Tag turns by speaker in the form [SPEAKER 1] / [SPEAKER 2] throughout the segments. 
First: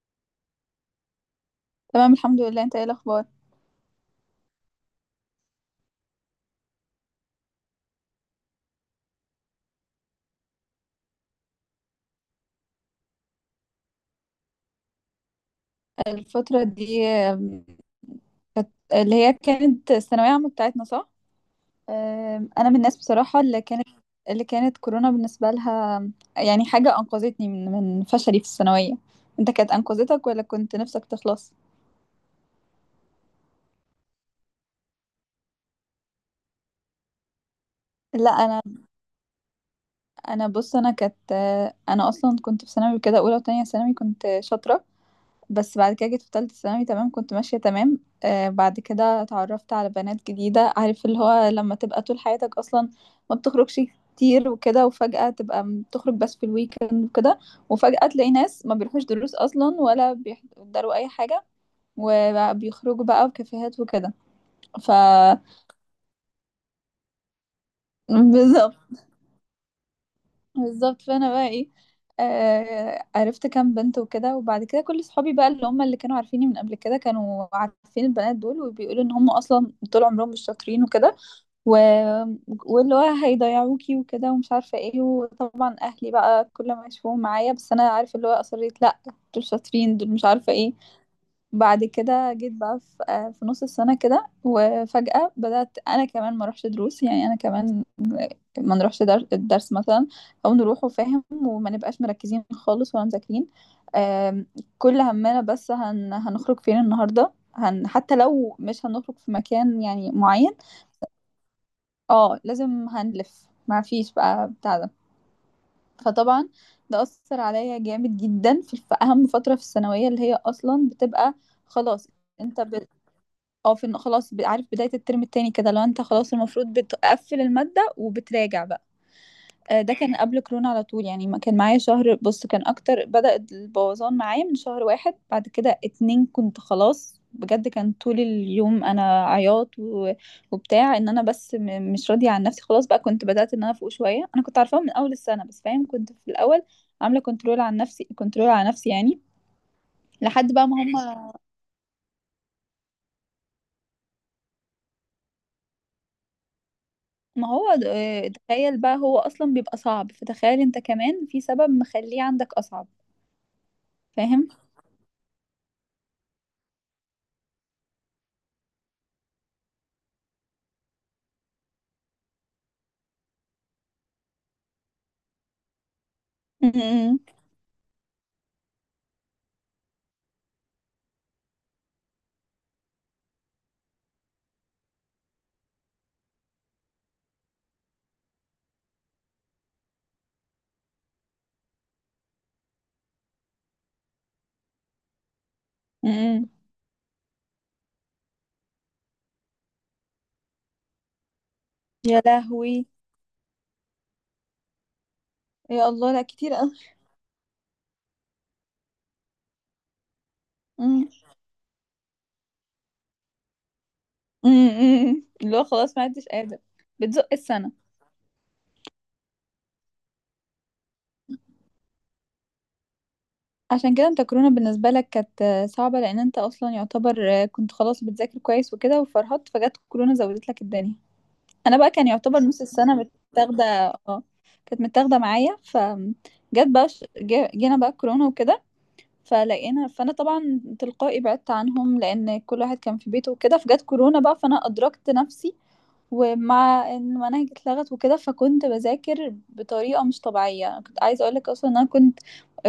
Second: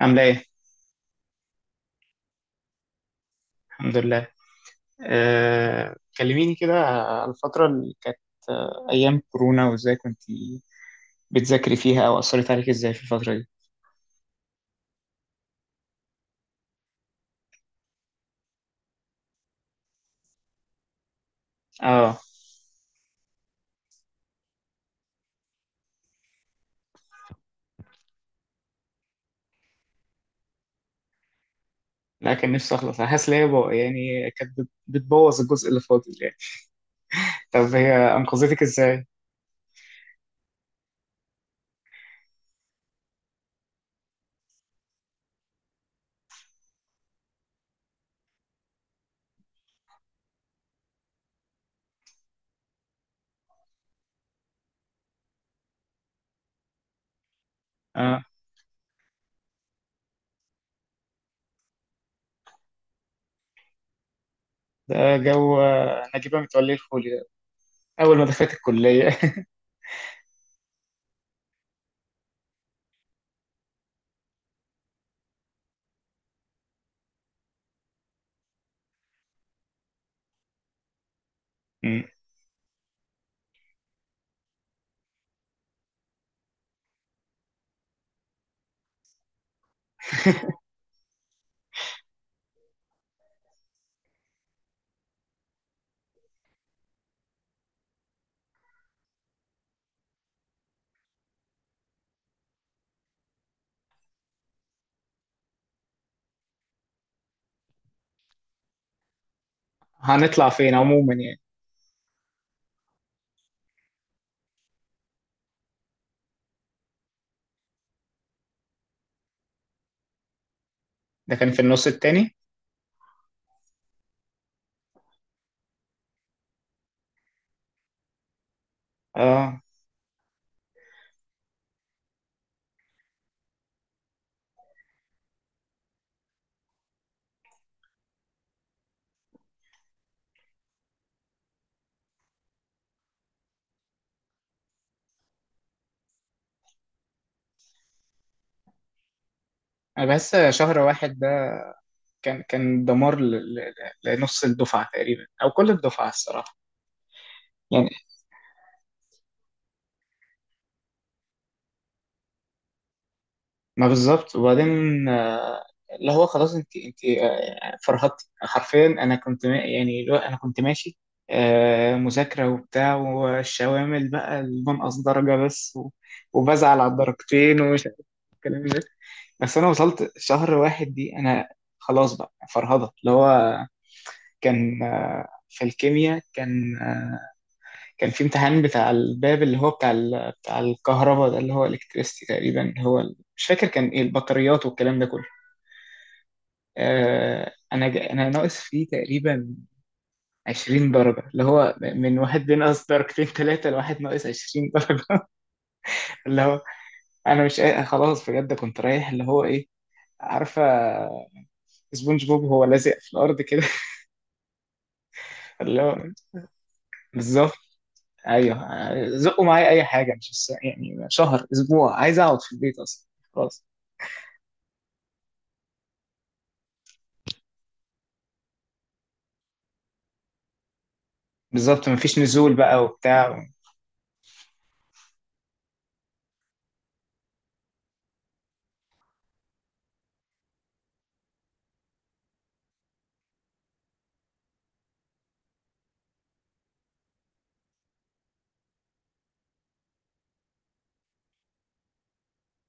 [SPEAKER 1] عاملة ايه؟
[SPEAKER 2] تمام الحمد لله. انت ايه الاخبار؟
[SPEAKER 1] الحمد لله. كلميني كده على الفترة اللي كانت، أيام كورونا، وازاي كنت بتذاكري فيها أو أثرت عليك ازاي في الفترة دي؟
[SPEAKER 2] الفتره دي كانت، اللي هي كانت الثانويه عامه بتاعتنا، صح؟
[SPEAKER 1] اه.
[SPEAKER 2] انا من الناس بصراحه اللي كانت، كورونا بالنسبه لها يعني حاجه انقذتني من فشلي في الثانويه. انت كانت انقذتك ولا كنت نفسك تخلص؟
[SPEAKER 1] لا، كان نفسي أخلص. أنا حاسس إن هي يعني كانت بتبوظ الجزء اللي فاضل يعني. طب هي
[SPEAKER 2] لا
[SPEAKER 1] أنقذتك
[SPEAKER 2] انا
[SPEAKER 1] ازاي؟
[SPEAKER 2] انا بص، انا كانت انا اصلا كنت في ثانوي كده، اولى وتانية ثانوي كنت شاطره، بس بعد كده جيت في تالتة ثانوي تمام، كنت ماشية تمام. آه بعد كده اتعرفت على بنات جديدة، عارف اللي هو لما تبقى طول حياتك أصلا ما بتخرجش كتير وكده، وفجأة تبقى تخرج بس في الويكند وكده، وفجأة
[SPEAKER 1] اه.
[SPEAKER 2] تلاقي ناس ما بيروحوش دروس أصلا ولا بيحضروا أي حاجة، وبيخرجوا بقى في كافيهات وكده. ف
[SPEAKER 1] ده جو نجيبة متولي الفولي ده، أول ما دخلت
[SPEAKER 2] بالظبط.
[SPEAKER 1] الكلية.
[SPEAKER 2] بالظبط، فانا بقى ايه، آه عرفت كام بنت وكده، وبعد كده كل صحابي بقى اللي هم اللي كانوا عارفيني من قبل كده كانوا عارفين البنات دول، وبيقولوا ان هم اصلا طول عمرهم مش شاطرين وكده و...
[SPEAKER 1] مم.
[SPEAKER 2] واللي هو هيضيعوكي وكده ومش عارفه ايه، وطبعا اهلي بقى كل ما يشوفوهم معايا، بس انا عارف اللي هو اصريت لا، دول شاطرين، دول مش عارفه ايه. بعد كده جيت بقى في في نص السنة كده، وفجأة بدأت أنا كمان ما أروحش دروس، يعني أنا كمان ما نروحش الدرس مثلا، أو نروحه فاهم وما نبقاش مركزين خالص ولا مذاكرين. آم، كل همنا بس هنخرج فين النهاردة، حتى لو مش هنخرج في مكان يعني
[SPEAKER 1] هنطلع
[SPEAKER 2] معين،
[SPEAKER 1] فين عموما يعني.
[SPEAKER 2] اه لازم هنلف، ما فيش بقى بتاع ده. فطبعا ده أثر عليا جامد جدا في أهم فترة في الثانوية اللي هي أصلا بتبقى
[SPEAKER 1] ده كان في النص
[SPEAKER 2] خلاص.
[SPEAKER 1] التاني.
[SPEAKER 2] انت اه في خلاص عارف، بداية الترم التاني كده لو انت خلاص المفروض بتقفل المادة وبتراجع بقى.
[SPEAKER 1] اه.
[SPEAKER 2] ده كان قبل كورونا على طول، يعني ما كان معايا شهر، بص كان اكتر، بدأ البوظان معايا من شهر واحد، بعد كده اتنين كنت خلاص بجد، كان طول اليوم انا عياط وبتاع، ان انا بس مش راضية عن نفسي خلاص. بقى كنت بدأت ان انا فوق شوية، انا كنت عارفاها من اول السنة بس فاهم، كنت في الاول عاملة كنترول عن نفسي، كنترول على نفسي يعني،
[SPEAKER 1] أنا بحس
[SPEAKER 2] لحد بقى
[SPEAKER 1] شهر
[SPEAKER 2] ما
[SPEAKER 1] واحد
[SPEAKER 2] هم،
[SPEAKER 1] كان دمار لنص الدفعة تقريبا، أو كل الدفعة الصراحة.
[SPEAKER 2] ما هو
[SPEAKER 1] يعني
[SPEAKER 2] تخيل بقى، هو اصلا بيبقى صعب، فتخيل انت كمان في سبب مخليه عندك اصعب.
[SPEAKER 1] ما بالظبط.
[SPEAKER 2] فاهم.
[SPEAKER 1] وبعدين آه، اللي هو خلاص. أنت فرهدتي حرفيا. أنا كنت يعني اللي هو أنا كنت ماشي مذاكرة وبتاع، والشوامل بقى المنقص درجة بس، وبزعل على
[SPEAKER 2] أمم،
[SPEAKER 1] الدرجتين ومش عارف الكلام ده. بس أنا وصلت شهر واحد دي، أنا خلاص بقى فرهضة. اللي هو كان في الكيمياء، كان كان في امتحان بتاع الباب، اللي هو بتاع بتاع الكهرباء ده، اللي هو الكتريستي تقريبا، هو مش فاكر كان ايه، البطاريات والكلام ده كله.
[SPEAKER 2] أمم.
[SPEAKER 1] انا انا ناقص فيه تقريبا 20 درجه، اللي هو من
[SPEAKER 2] يا
[SPEAKER 1] واحد بينقص
[SPEAKER 2] لهوي،
[SPEAKER 1] درجتين ثلاثه، لواحد ناقص 20 درجه.
[SPEAKER 2] يا الله، لا
[SPEAKER 1] اللي
[SPEAKER 2] كتير
[SPEAKER 1] هو
[SPEAKER 2] قوي.
[SPEAKER 1] انا مش قا- خلاص بجد كنت رايح. اللي هو ايه، عارفه
[SPEAKER 2] أمم،
[SPEAKER 1] سبونج بوب هو لازق في الارض كده.
[SPEAKER 2] أمم. اللي هو
[SPEAKER 1] اللي هو
[SPEAKER 2] خلاص ما عدتش قادر بتزق
[SPEAKER 1] بالظبط.
[SPEAKER 2] السنه.
[SPEAKER 1] ايوه، زقوا معايا اي حاجه. مش يعني شهر، اسبوع، عايز اقعد في البيت اصلا، خلاص.
[SPEAKER 2] عشان كده انت كورونا بالنسبه لك كانت صعبه، لان انت اصلا يعتبر كنت خلاص بتذاكر كويس وكده وفرهدت، فجت كورونا زودت لك الدنيا. انا
[SPEAKER 1] بالظبط
[SPEAKER 2] بقى كان
[SPEAKER 1] مفيش
[SPEAKER 2] يعتبر
[SPEAKER 1] نزول
[SPEAKER 2] نص
[SPEAKER 1] بقى
[SPEAKER 2] السنه
[SPEAKER 1] وبتاع.
[SPEAKER 2] متاخده، اه كانت متاخده معايا، جت بقى جينا بقى كورونا وكده، فانا طبعا تلقائي بعدت عنهم لان كل واحد كان في بيته وكده، فجت كورونا بقى فانا ادركت نفسي. ومع ان المناهج اتلغت وكده، فكنت بذاكر بطريقه مش طبيعيه، كنت عايزه اقول لك اصلا ان انا كنت،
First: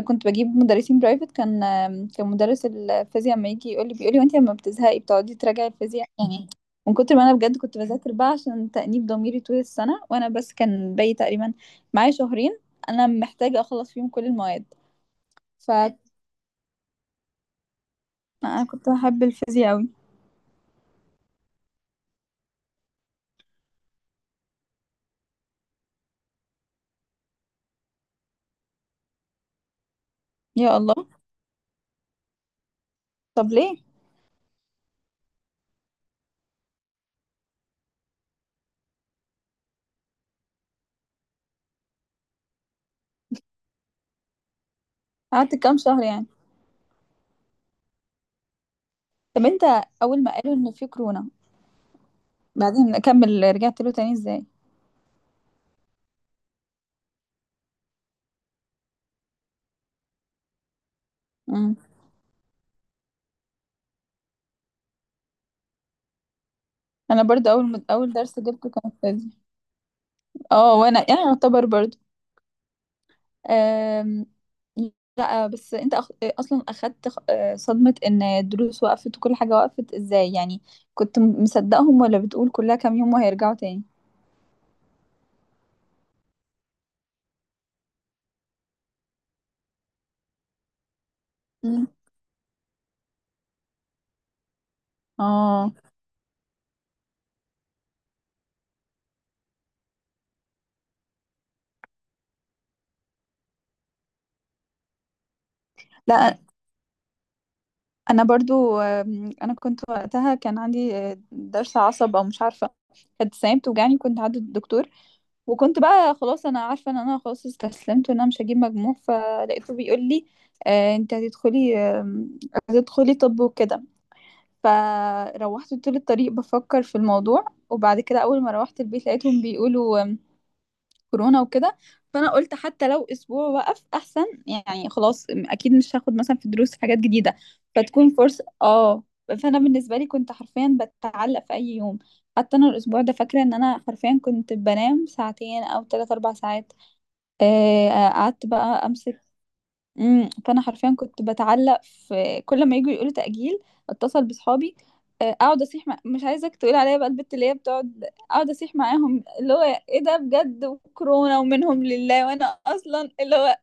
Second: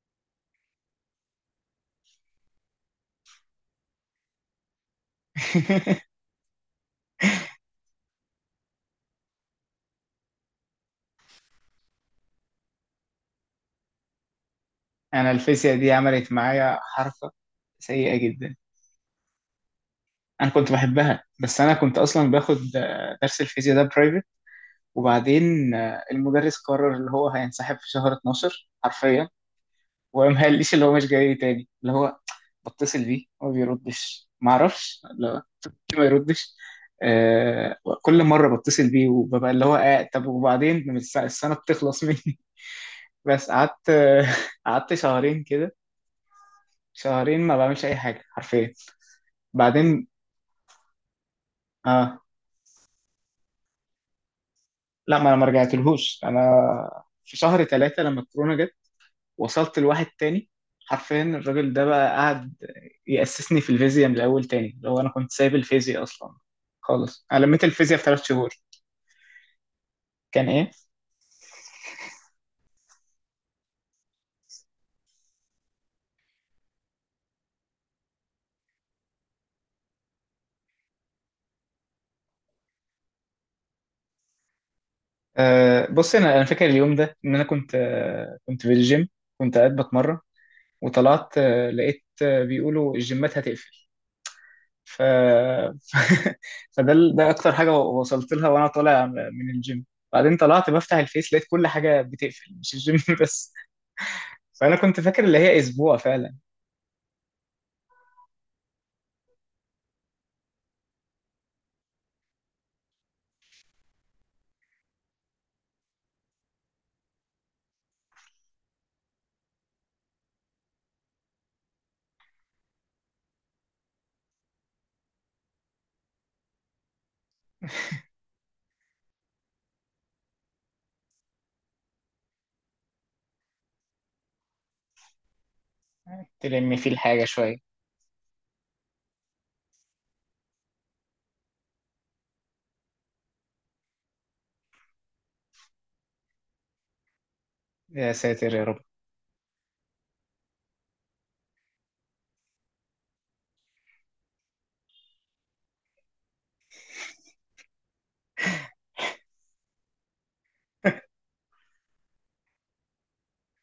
[SPEAKER 2] كنت بجيب مدرسين برايفت. كان مدرس الفيزياء لما يجي يقول لي، بيقول لي وانت لما بتزهقي بتقعدي تراجعي الفيزياء يعني، من كتر ما انا بجد كنت بذاكر بقى عشان تأنيب ضميري طول السنه. وانا بس كان باقي تقريبا معايا شهرين، انا محتاجه اخلص فيهم كل المواد.
[SPEAKER 1] انا
[SPEAKER 2] ف
[SPEAKER 1] الفيزياء دي عملت معايا حركه سيئه جدا.
[SPEAKER 2] انا كنت بحب الفيزياء قوي.
[SPEAKER 1] انا كنت بحبها، بس انا كنت اصلا باخد درس الفيزياء ده برايفت. وبعدين المدرس قرر اللي هو هينسحب في شهر 12 حرفيا، وما قاليش
[SPEAKER 2] يا
[SPEAKER 1] اللي هو مش
[SPEAKER 2] الله.
[SPEAKER 1] جاي تاني. اللي هو بتصل بيه هو
[SPEAKER 2] طب
[SPEAKER 1] ما
[SPEAKER 2] ليه؟
[SPEAKER 1] بيردش، ما اعرفش لا ليه ما يردش. كل مره بتصل بيه وببقى اللي هو طب وبعدين السنه بتخلص مني. بس قعدت قعدت شهرين
[SPEAKER 2] قعدت
[SPEAKER 1] كده.
[SPEAKER 2] كام شهر يعني؟
[SPEAKER 1] شهرين ما بعملش اي حاجه حرفيا.
[SPEAKER 2] طب انت
[SPEAKER 1] بعدين،
[SPEAKER 2] اول ما قالوا ان في كورونا،
[SPEAKER 1] اه،
[SPEAKER 2] بعدين اكمل رجعت له تاني ازاي؟
[SPEAKER 1] لا ما انا ما رجعتلهوش. انا في شهر ثلاثة لما الكورونا جت، وصلت لواحد تاني. حرفيا الراجل
[SPEAKER 2] امم.
[SPEAKER 1] ده بقى قعد يأسسني في الفيزياء من الاول تاني. لو انا كنت سايب الفيزياء اصلا
[SPEAKER 2] انا
[SPEAKER 1] خالص، انا
[SPEAKER 2] برضو
[SPEAKER 1] لميت الفيزياء في
[SPEAKER 2] اول
[SPEAKER 1] ثلاث
[SPEAKER 2] درس
[SPEAKER 1] شهور.
[SPEAKER 2] جبته كان فيزياء،
[SPEAKER 1] كان ايه؟
[SPEAKER 2] اه. وانا يعني يعتبر برضو أم... لا بس انت اصلا اخدت صدمة ان الدروس وقفت وكل حاجة وقفت ازاي يعني. كنت مصدقهم ولا بتقول كلها كام يوم وهيرجعوا تاني؟
[SPEAKER 1] بص، انا فاكر اليوم ده ان انا كنت في الجيم، كنت قاعد بتمرن. وطلعت
[SPEAKER 2] مم.
[SPEAKER 1] لقيت بيقولوا الجيمات هتقفل. ف...
[SPEAKER 2] اه
[SPEAKER 1] فده ده اكتر حاجه وصلت لها وانا طالع من الجيم. بعدين طلعت بفتح الفيس، لقيت كل حاجه بتقفل، مش الجيم بس. فانا كنت فاكر اللي هي اسبوع فعلا
[SPEAKER 2] لا انا برضو انا كنت وقتها كان عندي ضرس عصب او مش عارفه، كانت السنه بتوجعني كنت عند الدكتور، وكنت بقى خلاص انا عارفه ان انا خلاص استسلمت وان انا مش هجيب مجموع، فلقيته بيقول لي انت هتدخلي طب وكده. فروحت طول الطريق بفكر في الموضوع، وبعد كده اول ما روحت البيت لقيتهم بيقولوا كورونا وكده. فانا قلت حتى لو اسبوع وقف احسن، يعني خلاص اكيد مش هاخد مثلا في
[SPEAKER 1] تلم
[SPEAKER 2] دروس
[SPEAKER 1] فيه
[SPEAKER 2] حاجات
[SPEAKER 1] الحاجه
[SPEAKER 2] جديده،
[SPEAKER 1] شويه.
[SPEAKER 2] فتكون فرصه. اه، فانا بالنسبه لي كنت حرفيا بتعلق في اي يوم. حتى انا الاسبوع ده فاكره ان انا حرفيا كنت بنام ساعتين او ثلاث اربع ساعات.
[SPEAKER 1] يا
[SPEAKER 2] قعدت
[SPEAKER 1] ساتر يا رب.
[SPEAKER 2] بقى امسك. امم. فانا حرفيا كنت بتعلق في كل ما يجوا يقولوا تأجيل، اتصل بصحابي، اقعد اصيح، مش عايزك تقول عليا بقى البت اللي هي بتقعد اقعد اصيح معاهم، اللي هو ايه ده بجد، وكورونا ومنهم لله، وانا اصلا اللي هو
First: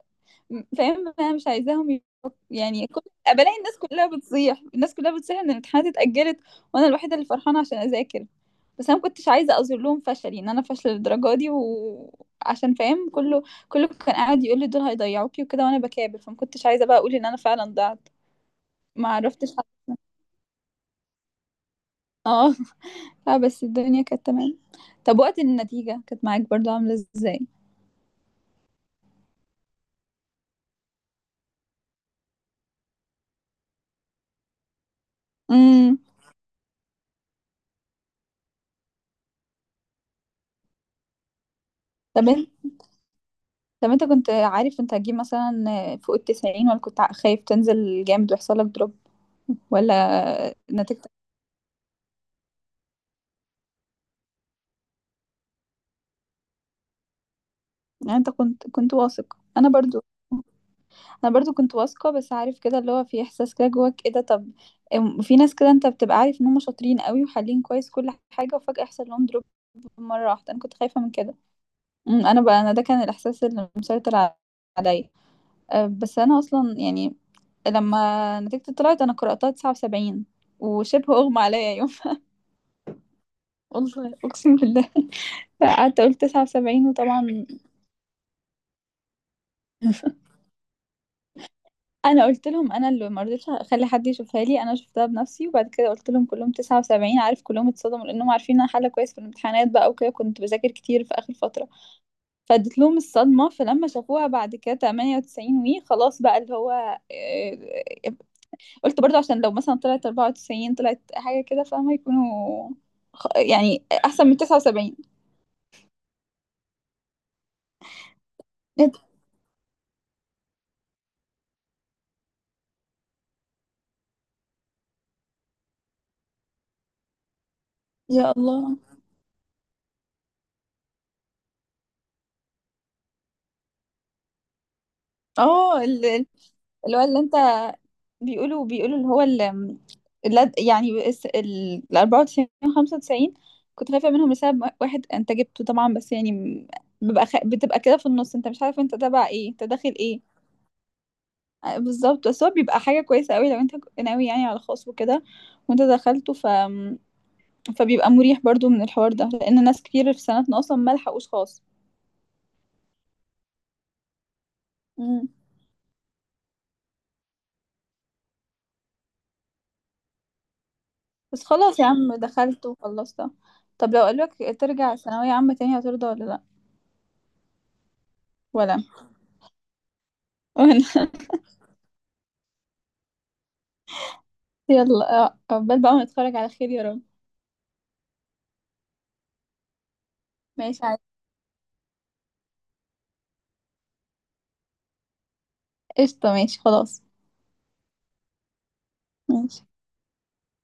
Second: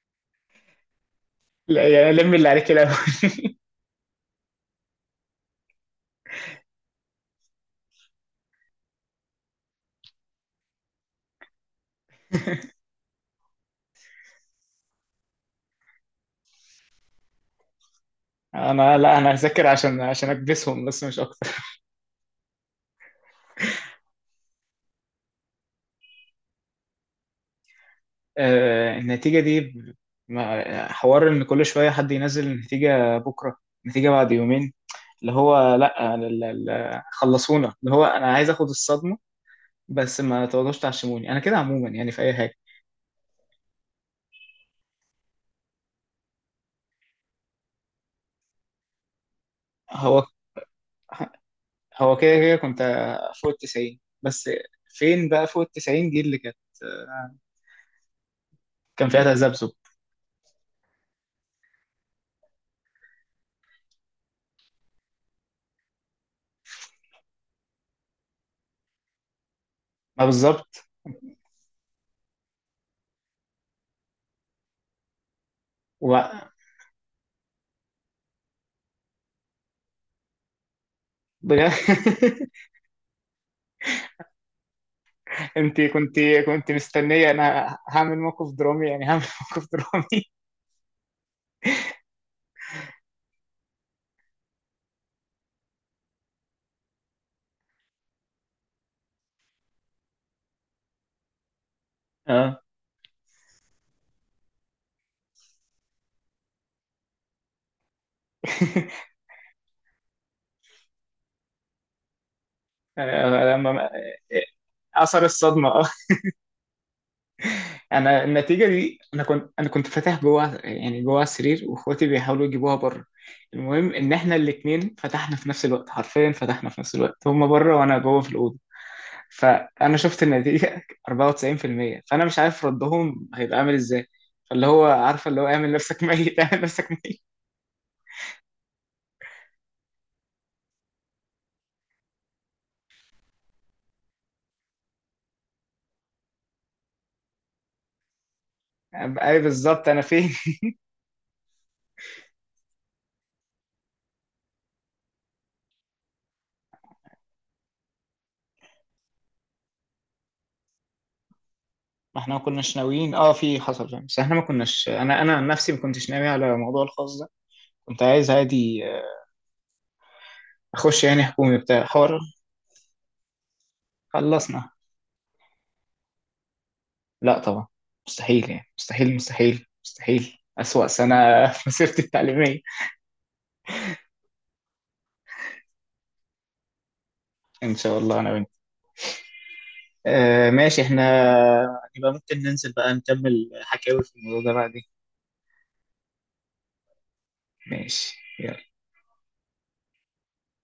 [SPEAKER 2] فاهم انا مش
[SPEAKER 1] لا
[SPEAKER 2] عايزاهم
[SPEAKER 1] يعني لم اللي عليك
[SPEAKER 2] يعني
[SPEAKER 1] الاول.
[SPEAKER 2] كل بلاقي الناس كلها بتصيح، الناس كلها بتصيح ان الامتحانات اتأجلت، وانا الوحيدة اللي فرحانة عشان اذاكر. بس انا ما كنتش عايزة اظهر لهم فشلي، ان انا فاشلة للدرجة دي، وعشان فاهم كله كان قاعد يقول لي دول هيضيعوكي وكده، وانا بكابر، فما كنتش عايزة بقى اقول ان انا فعلا ضعت.
[SPEAKER 1] انا،
[SPEAKER 2] ما
[SPEAKER 1] لا، انا
[SPEAKER 2] عرفتش
[SPEAKER 1] هذاكر عشان اكبسهم بس مش اكتر.
[SPEAKER 2] اه. لا بس الدنيا كانت تمام. طب وقت النتيجة كانت معاك برضو عاملة ازاي؟
[SPEAKER 1] النتيجه دي حوار ان كل شويه حد ينزل النتيجه بكره، النتيجه بعد يومين. اللي هو
[SPEAKER 2] امم.
[SPEAKER 1] لا خلصونا. اللي هو انا عايز اخد الصدمه، بس ما تقعدوش تعشموني. انا كده عموما يعني في
[SPEAKER 2] طب
[SPEAKER 1] اي حاجه.
[SPEAKER 2] طب انت كنت عارف انت هتجيب مثلا فوق التسعين، ولا كنت خايف تنزل جامد ويحصل لك دروب،
[SPEAKER 1] هو
[SPEAKER 2] ولا نتيجتك؟
[SPEAKER 1] كده كده كنت فوق التسعين بس. فين بقى فوق التسعين دي اللي كانت
[SPEAKER 2] يعني انت كنت
[SPEAKER 1] كان فيها
[SPEAKER 2] واثق؟ انا
[SPEAKER 1] تذبذب.
[SPEAKER 2] برضو، انا برضو كنت واثقه، بس عارف كده اللي هو في احساس كده جواك ايه ده. طب في ناس كده انت بتبقى عارف ان هم شاطرين قوي وحالين كويس كل حاجه، وفجاه يحصل لهم دروب
[SPEAKER 1] ما
[SPEAKER 2] مره واحده، انا كنت
[SPEAKER 1] بالظبط،
[SPEAKER 2] خايفه من كده. انا بقى انا ده كان الاحساس اللي مسيطر عليا. اه،
[SPEAKER 1] و
[SPEAKER 2] بس انا اصلا يعني لما نتيجتي طلعت انا قرأتها 79، وشبه اغمى
[SPEAKER 1] بجد.
[SPEAKER 2] عليا يوم. والله أقسم بالله،
[SPEAKER 1] انت
[SPEAKER 2] فقعدت أقول
[SPEAKER 1] كنت،
[SPEAKER 2] 79
[SPEAKER 1] مستنيه
[SPEAKER 2] وطبعًا
[SPEAKER 1] انا هعمل موقف درامي، يعني هعمل موقف درامي.
[SPEAKER 2] أنا قُلت لهم، أنا اللي ما رضيتش أخلّي حد يشوفها لي، أنا شُفتها بنَفْسي وبعد كده قُلت لهم كلّهم 79. عارف كلّهم اتصدموا، لإنّهم عارفين إن أنا حالة كويس في الامتحانات بقى وكده، كنت باذاكر كتير في آخر فترة،
[SPEAKER 1] اه.
[SPEAKER 2] فادّيت لهم الصدمة، فلمّا شافوها بعد كده 98. خلاص بقى اللي هو آآ قُلت برضه عشان لو مثلًا طلعت 94 طلعت حاجة كده فاهمة، يكونوا يعني
[SPEAKER 1] لما
[SPEAKER 2] أحسن من 79.
[SPEAKER 1] اثر الصدمه. انا النتيجه دي، انا كنت فاتح جوه، يعني جوه السرير، واخواتي بيحاولوا يجيبوها بره. المهم ان احنا الاثنين فتحنا في نفس الوقت، حرفيا فتحنا في نفس الوقت، هما بره وانا جوه في
[SPEAKER 2] يا
[SPEAKER 1] الاوضه.
[SPEAKER 2] الله!
[SPEAKER 1] فانا شفت النتيجه 94%. فانا مش عارف ردهم هيبقى عامل ازاي. فاللي هو عارفه، اللي هو اعمل
[SPEAKER 2] آه
[SPEAKER 1] نفسك
[SPEAKER 2] ال
[SPEAKER 1] ميت، اعمل نفسك
[SPEAKER 2] اللي هو اللي
[SPEAKER 1] ميت.
[SPEAKER 2] انت بيقولوا، اللي هو ال- اللد يعني الس- ال ال 94، 95. كنت خايفة منهم لسبب واحد، انت جبته طبعا بس يعني ببقى بتبقى كده في النص، انت مش عارف انت تبع
[SPEAKER 1] أبقى ايه
[SPEAKER 2] ايه، انت
[SPEAKER 1] بالظبط،
[SPEAKER 2] داخل
[SPEAKER 1] انا فين؟
[SPEAKER 2] ايه. بالظبط. بس هو بيبقى حاجة كويسة قوي لو انت ناوي يعني على خاص وكده وانت دخلته، فبيبقى مريح برضو من الحوار ده، لان ناس كتير في سنتنا اصلا ما لحقوش خاص.
[SPEAKER 1] ما احنا ما كناش ناويين، اه، في حصل فاهم، بس احنا ما كناش،
[SPEAKER 2] مم.
[SPEAKER 1] انا عن نفسي ما كنتش ناوي على موضوع الخاص ده. كنت عايز عادي اخش يعني
[SPEAKER 2] بس
[SPEAKER 1] حكومي
[SPEAKER 2] خلاص
[SPEAKER 1] بتاع
[SPEAKER 2] يا عم
[SPEAKER 1] حوار.
[SPEAKER 2] دخلت وخلصت. طب لو قالك
[SPEAKER 1] خلصنا.
[SPEAKER 2] ترجع ثانوية عامة تاني هترضى ولا لا؟
[SPEAKER 1] لا طبعا، مستحيل يعني،
[SPEAKER 2] ولا.
[SPEAKER 1] مستحيل مستحيل مستحيل
[SPEAKER 2] وانا
[SPEAKER 1] أسوأ سنة في مسيرتي التعليمية.
[SPEAKER 2] يلا عقبال بقى ما نتفرج على خير يا رب.
[SPEAKER 1] إن شاء الله أنا وأنت.
[SPEAKER 2] ماشي
[SPEAKER 1] ماشي إحنا.
[SPEAKER 2] عادي.
[SPEAKER 1] يبقى ممكن ننزل بقى نكمل حكاوي في الموضوع ده بعدين.
[SPEAKER 2] قشطة ماشي خلاص.
[SPEAKER 1] ماشي، يلا.
[SPEAKER 2] ماشي.